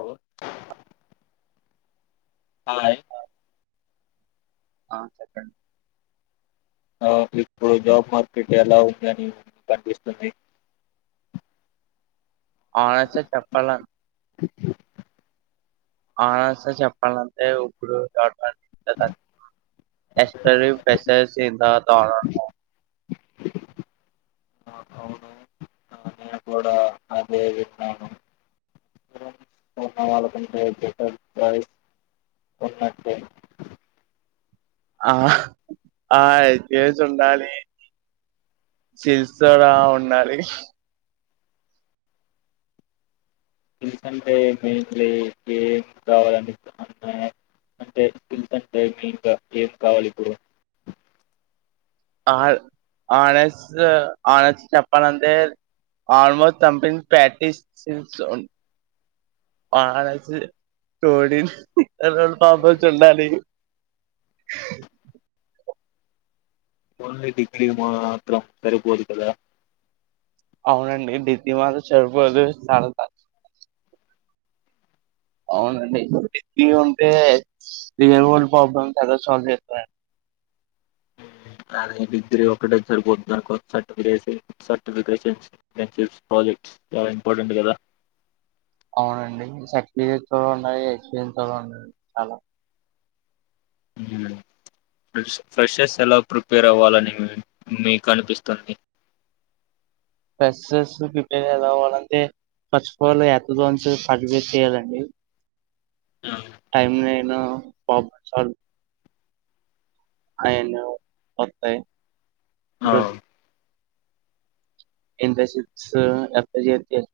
అ [unintelligible] hi ఆ చెప్పండి ఆ ఇప్పుడు జాబ్ మార్కెట్ ఎలా ఉందని కనిపిస్తుంది అవునా సార్ చెప్పాల అవున సార్ చెప్పాలంటే ఇప్పుడు డాట్ పా [unintelligible] ఎస్టర్డే మెసేజ్ దాన [unintelligible] ఆ, అవును ఆ, నేను కూడా అదే వింటను ఉన్న వాళ్ళకంటే బెటర్ ప్రైస్ ఉన్నట్టే ఆ ఐచేసుండాలి చేస్తూనే ఉండాలి ఎంతంటే ఎం ఎం ఎం ఎం కావాలని అన్నా అంటే మేయిన్ గా ఎం కావాలి ఇప్పుడు ఆ ఆనస్ ఆనస్ చెప్పాలంతే ఆల్మోస్ట్ జంపింగ్ ప్రాక్టిసస్ ఆనస్ చూడి రో పాంపచ [unintelligible] ఉండాలి ఓన్లీ డిగ్రీ మాత్రం సరిపోదు కదా అవునండి డిగ్రీ మాత్రం సరిపోదు [unintelligible] అవునండి డిగ్రీ ఉంటే. యువన్ ప్రాబ్లం తెలుస్తుంది అండీ అదే డిగ్రీ ఒక్కటే సరిపోతు దానికో సర్టిఫికేసి సర్టిఫికేషన్స్ చూసుకోవాలి చాలా ఇంపార్టెంట్ కదా అవునండి సర్టిఫికెట్స్ ఉన్నాయి ఎక్స్పీరియన్స్ కూడా ఉన్నా ది చాలా ఫ్రెష్ ఫ్రెషెరస్ ఎలా ప్రిపేర్ అవ్వాలని మిక్ మీకు అనిపిస్తుంది ఫ్రెషర్స్ ప్రిపేరెలవ్వలంటే ఫస్ట్ ఫోన్ ఎక్కడనుండి అడ్మిట్ చేయాలండి [unintelligible] టైం మెనూ [unintelligible] అయను కొత్తే ఆ [inaudible] ఎంత చిప్స్ ఎంత చేస్తే ఎంత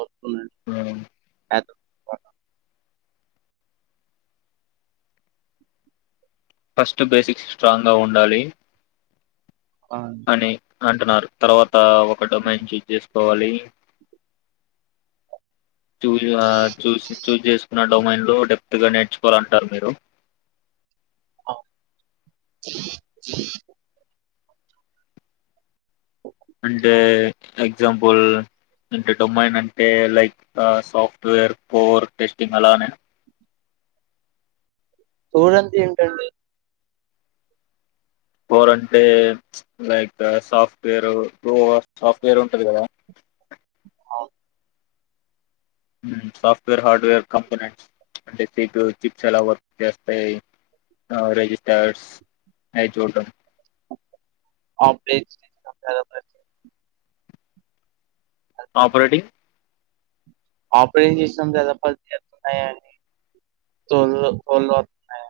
అవుతుంది అండీ ఫస్ట్ బేసిక్స్ స్ట్రాంగ్ గా ఉండాలి అవును. అని అంటున్నారు తర్వాత ఒకటి మంచి తిసుకోవాలి చూ ఆ చూసి చూస్ చేసుకున్నాట్ డొమైన్ లో డెప్త్ గా నేర్చుకోవాలంటారు మీరు అంటే ఎగ్జాంపుల్ ఇంట డొమైన్ అంటే లైక్ సాఫ్ట్వేర్ పోర్ టెస్టింగ్ అలానే [unintelligible] అంటే ఏంటండి కోర్ అంటే లైక్ సాఫ్ట్వేర్ సాఫ్ట్వేర్ ఉంటది గదా అవ్ హ్మ్ సాఫ్ట్వేర్ హార్డ్వేర్ కంపెని అంటే త్రీ టూ చిప్స్ ఎలా వర్క్ చేస్తాయి రిజిస్టార్స్ అయి చూడ్డం ఆ [unintelligible] ఆపరేటింగ్ ఆపరేషన్ చేసినాం గదా పని జేత్తున్నాయా అని తొల్లు తో వొత్తున్నాయా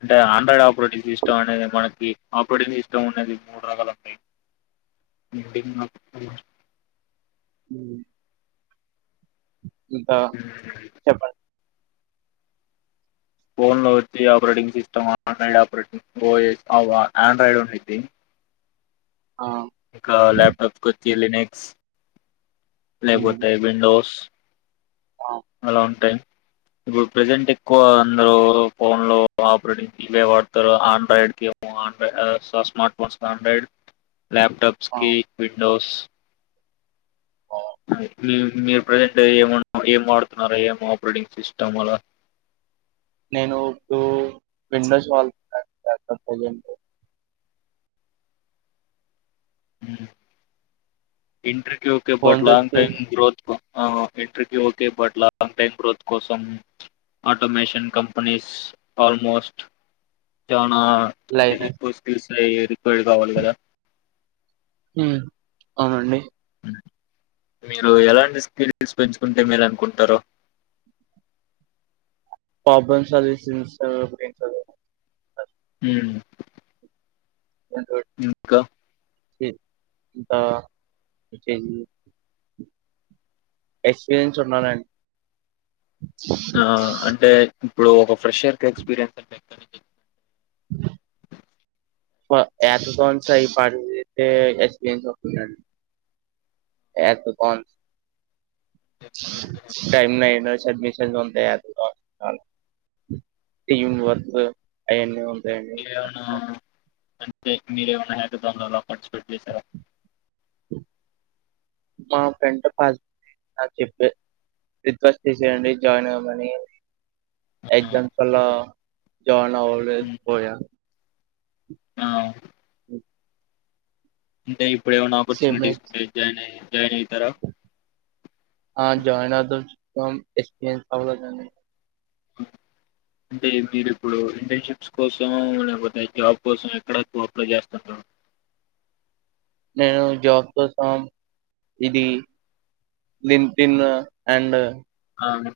అంటే ఆండ్ర్రాయిడ్ అప్ ప్రొటి దీస్తాండేదే మనకి ఆపరేటింగ్ సిస్టం ఉన్నది మూడు రకాలుంటాయ్ [unintelligible] హ్మ్ ఇంతా చెప్పన్ ఫోన్లో వచ్చి ఆపరేటింగ్ సిస్టమ్ ఆండ్రాయిడ్ ఆపరేటింగ్ ఓఎ అ ఆండ్రాయిడ్ ఉండిద్ది ఆ! కా లాప్టాప్ కొ కిలినెక్స్ హ్మ్. లేకపోతే విండోస్ ఆ! అలా ఉంటాయ్ ఇప్పుడు ప్రెజెంట్ ఎక్కువ అందరూ ఫోన్ లో ఆపరేటింగ్ కి ఇవే వాడతారు ఆండ్రాయిడ్ కి [inaudible] smart phones Android laptops కి విండోస్ ఆ! హ్మ్ మీ మీరు ప్రజెంట్ ఏమ ఏం వాడుతున్నారా ఏమ్ ఆపరేటింగ్ సిస్టమ్ అలా నేను ఉప్పు విండోస్ వాల్ [inaudible] ఊ ఇంట్రి కి ఓకే బట్ ఫోన్ది లాంగ్ టైమ్ వచ్చేసి గ్రోత్ కు ఆ ఇంట్ర్రీ కి okay but long time growth కోసం ఆటోమేషన్ కంపెనీస్ ఆల్మోస్ట్ [inaudible] నా [inaudible] లైనస్ ప్లెయ్ రిఫైడ్ కావాలి కదా ఉమ్ అవునండి మీరు ఎలాంటి స్కిల్స్ పెంచుకుంటే మేలు అనుకుంటారు [unintelligible] ఉమ్ చదువుకుంటుంటి ఇంకా [unintelligible] ఎక్స్పీరియన్స్ ఉండాలా అండి ఆ అంటే ఇప్పుడు ఒక ఫ్రెషయర్ ఎక్స్పీరియన్స్ అ ఎత్త క స ఈ పతే ఎపీన్స్తు అంటే [unintelligible] ఏ అవునా అంటే మీరేమన్నా పాటిస్పేట్ చేసార మా ఫ్రెండ్ చెప్పే రిక్వెస్ట్ తీసేయండి జాయిన్ అవమని ఆ! ఎగ్జామ్స్ వల్ల జాయిన్ నా ఓల్డ్ ఏజ్ హ్మ్. పోయా ఆ ఓ అంటే ఇప్పుడు ఏమన్నా ఆపర్చునిటీ సిమెట్స్ ఇస్తే జాయిన్ అ ఆ జాయినాతన్ స [unintelligible] అంటే మీరు ఇప్పుడు ఇంటర్న్షిప్స్ కోసం లేకపోతే జాబ్ కోసం ఎక్కడ ఎక్కువ అప్లై చేస్తున్నారు నేను జాబ్ కోసం ఇది లింటిన్ అండ్ అవును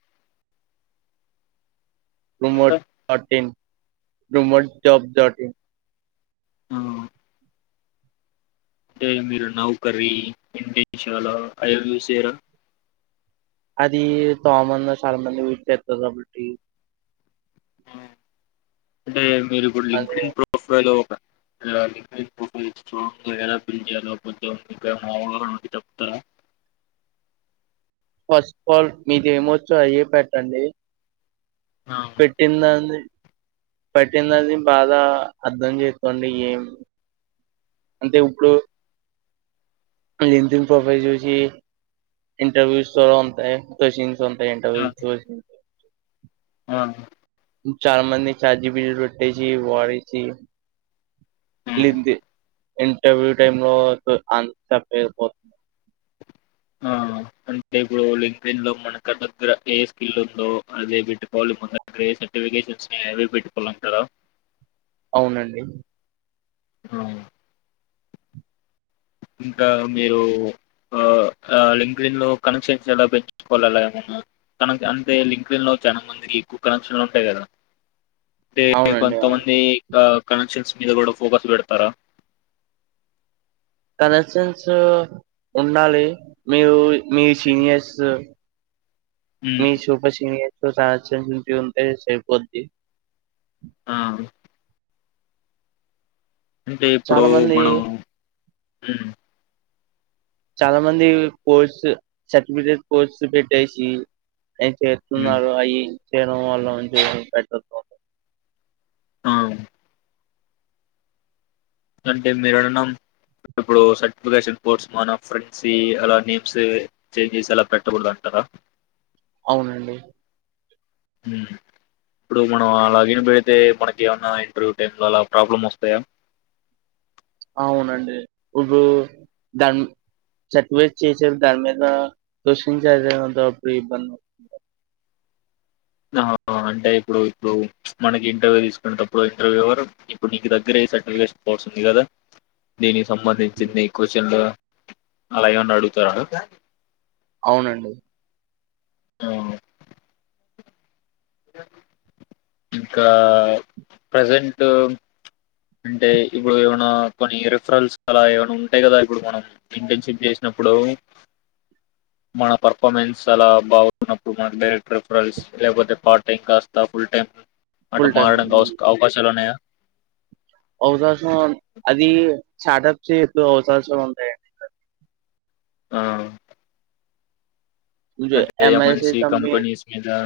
ఇంకా? Remote fourteen rumour job chatting ఆ అంటే మీరు నౌకరీ ఇండిజువల్. లో అవి యూస్ చేయరా అది కామన్ చాలా మంది యూస్ చేస్తారు కాబట్టి అంటే మీరు అది లింక్డిన్ ప్రొఫైలలో ఒక [unintelligible] ఫస్ట్ ఫాల్ మీకు ఏమొచ్చో అయ్యే పెట్టండి ఆ పెట్టిందాన్ని పెట్టిందాన్ని బాగ అర్థం చేసుకోండి ఏం అంటే ఇప్పుడు లింక్డిన్ ప్రొఫైల్ చూసి ఇంటర్వ్యూసో ఉంటాయి సొంత ఆ ఇంటర్వ్యూస్ చూసి ఆ [unintelligible] ఉమ్, ఎంది ఇంటర్వ్యూ టైమ్ లో [unintelligible] ఆ అంటే ఇప్పుడు లింక్న్ లో మనకు దగ్గర ఏ స్కిల్ ఉందో అదే పెట్టుకోవాలి మన దగ్గర ఏ సర్టిఫికేషన్స్ అవి పెట్టుకోవాలింటారా. అవునండి ఆ ఇంకా మీరు ఆ లింక్డిన్ లో కనెక్షన్స్ ఎలా పెంచుకోవాలలా ఏమన్నా కనె అంటే లింక్డిన్ లో చాలా మందికి ఎక్కువ కనెక్షన్లు ఉంటాయి కదా అంటే అవునండి కొంతమందీ ఆ కనెక్షన్స్ మీద కూడ ఫోకస్ పెడతార కనెక్షన్ సు ఉండాలి మీరు మి సీనియర్స్ హ్మ్. మీ సూపర్ సీనియర్ [unintelligible] ఆ అంటే ఇప్పుడు చాలా మంది మనం హు చాల మంది కోర్స్ సర్టిఫికేట్ కోర్స్ ప్రిపేర్ చేసి అ హ్మ్. చేస్తున్నారు అయి [unintelligible] ఆ అంటే మీరు అన్నా ఇప్పుడు సర్టిఫికేషన్ కోర్స్ మన ఫ్రెండ్స్ అలా నేమ్స్ చేంజ్ చేసి అలా పెట్టకూడదు అంటార అవునండి. హు ఇప్పుడు మనం అలాగని పెడితే మనకి ఏమన్నా ఇంటర్వ్యూ టైమ్ లో అలా ప్రాబ్లమ్ వస్తాయా అవునండి ఇప్పుడు దాన్ని చాట్ వేట్ చేసేటప్పుడు దాని మీదా ప్రశ్నించే అధికారముంటుంది అప్పుడు ఇబ్బంది అవుతుంది. ఆ ఆ అంటే ఇప్పుడు ఇప్పుడు మనకి ఇంటర్వ్యూ తీసుకునేటప్పుడు ఇంటర్వ్యూర్ ఇప్పుడు నీకు దగ్గర ఏ సర్టిఫికేషన్ కోర్స్ ఉంది కదా దీని కి అవుతుంది సంబంధించింది ఈ క్వశ్చన్ లో అలా ఏమన్న అడుగుతార అవునండి. అవును ఇంకా ప్రెసెంట్ అంటే ఇప్పుడు ఏమైనా కొన్ని రిఫరల్స్ అలా ఏమైన ఉంటాయి కదా ఇప్పుడు మనం ఇంటర్న్షిప్ చేసినప్పుడూ మన పర్ఫార్మెన్స్ అలా బాగున్నప్పుడు మన డైరెక్ట్ రిఫరల్స్ లేకపోతె పార్ట్ టైం కాస్త ఫుల్ టైం అట ఫుల్ టైమ్ మారడానికి అవస్ అవకాశాలు ఉన్నాయా. అవకాశం అదీ స్టార్టప్స్ చేసే అవకాశం ఉంటాయండి ఆ అంటే కంపనీస్ మీదా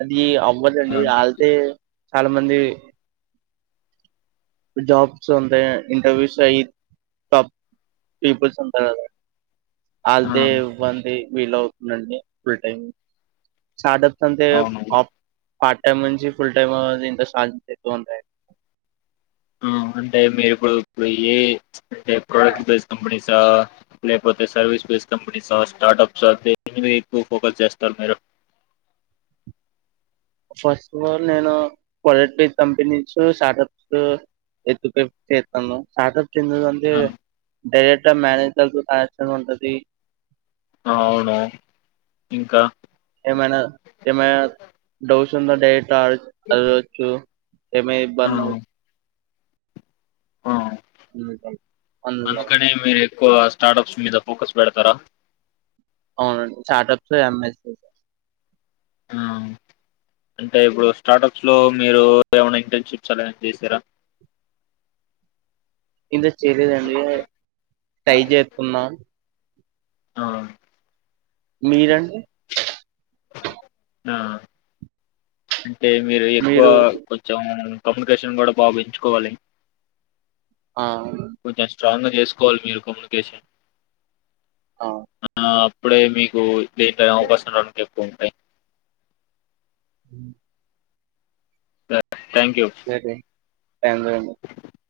అదీ అవ్వదండీ ఆళతే చాలా మంది జాబ్స్ ఉంటే ఇంటర్వ్యూస్ ఐ టాప్ పీపుల్స్ అంతా ఆ all they one the we love నండి ఫ్రీ టైం స్టార్టప్స్ అంతే అవును ఆప్ పార్ట్ టైమ్ నుంచి ఫుల్ టైము దీంట్లో సాలరీ ఎక్కువుంటాయి ఆ అంటే మీరిప్పుడు ఇప్పుడు ఏ అంటే ప్రోడక్ట్ బేస్డ్ కంపెనీసా లేకపోతే సర్వీస్ బేస్ కంపెనీసా స్టార్టప్స్ దీని మీద ఎక్కువ ఫోకస్ చేస్తారు మీరు ఫస్ట్ ఆఫ్ ఆల్ నేనూ క్వాలిటీ కంపెనీస్ స్టార్టప్స్ ఎక్కువ ప్రిఫరెన్స్ చేస్తాను స్టార్టప్ చిన్నదంతే ఆ డైరెక్ట్ మ్యానేజ్ కు కాయచడం ఉంటది అవును ఇంకా ఏమైనా ఏమైనా డౌట్స్ ఉందా డైరెక్ట్ గా కలవచ్చు ఏమైనా ఆ ఇబ్బందవు ఆ అందుకనే మీరు [inaudible] స్టార్టప్స్ మీద ఫోకస్ పెడతరా అవునండి స్టార్టప్స్ ఎంఎస్ స్ ఆ అంటే ఇప్పుడు స్టార్టప్స్ లో మీరు ఏమైనా ఇంటర్న్షిప్స్ అలా ఏమైన చేశారా ఇంక చేయలేదండి ట్రై చేస్తున్న ఆ మీరండీ ఆ అ అంటే మీరు ఎక్కువ కొంచెం కమ్యూనికేషన్ కూడా భావించుకోవాలి ఆ కొంచెం స్ట్రాంగ్ గా చేసుకోవాలి మీరు కమ్యూనికేషన్ ఆ ఆ ఇప్పుడే మీకు లేట్ అవకాశం ఎక్కువ ఉంటాయి మ్మ్ థ్యాంక్ యూ [unintelligible]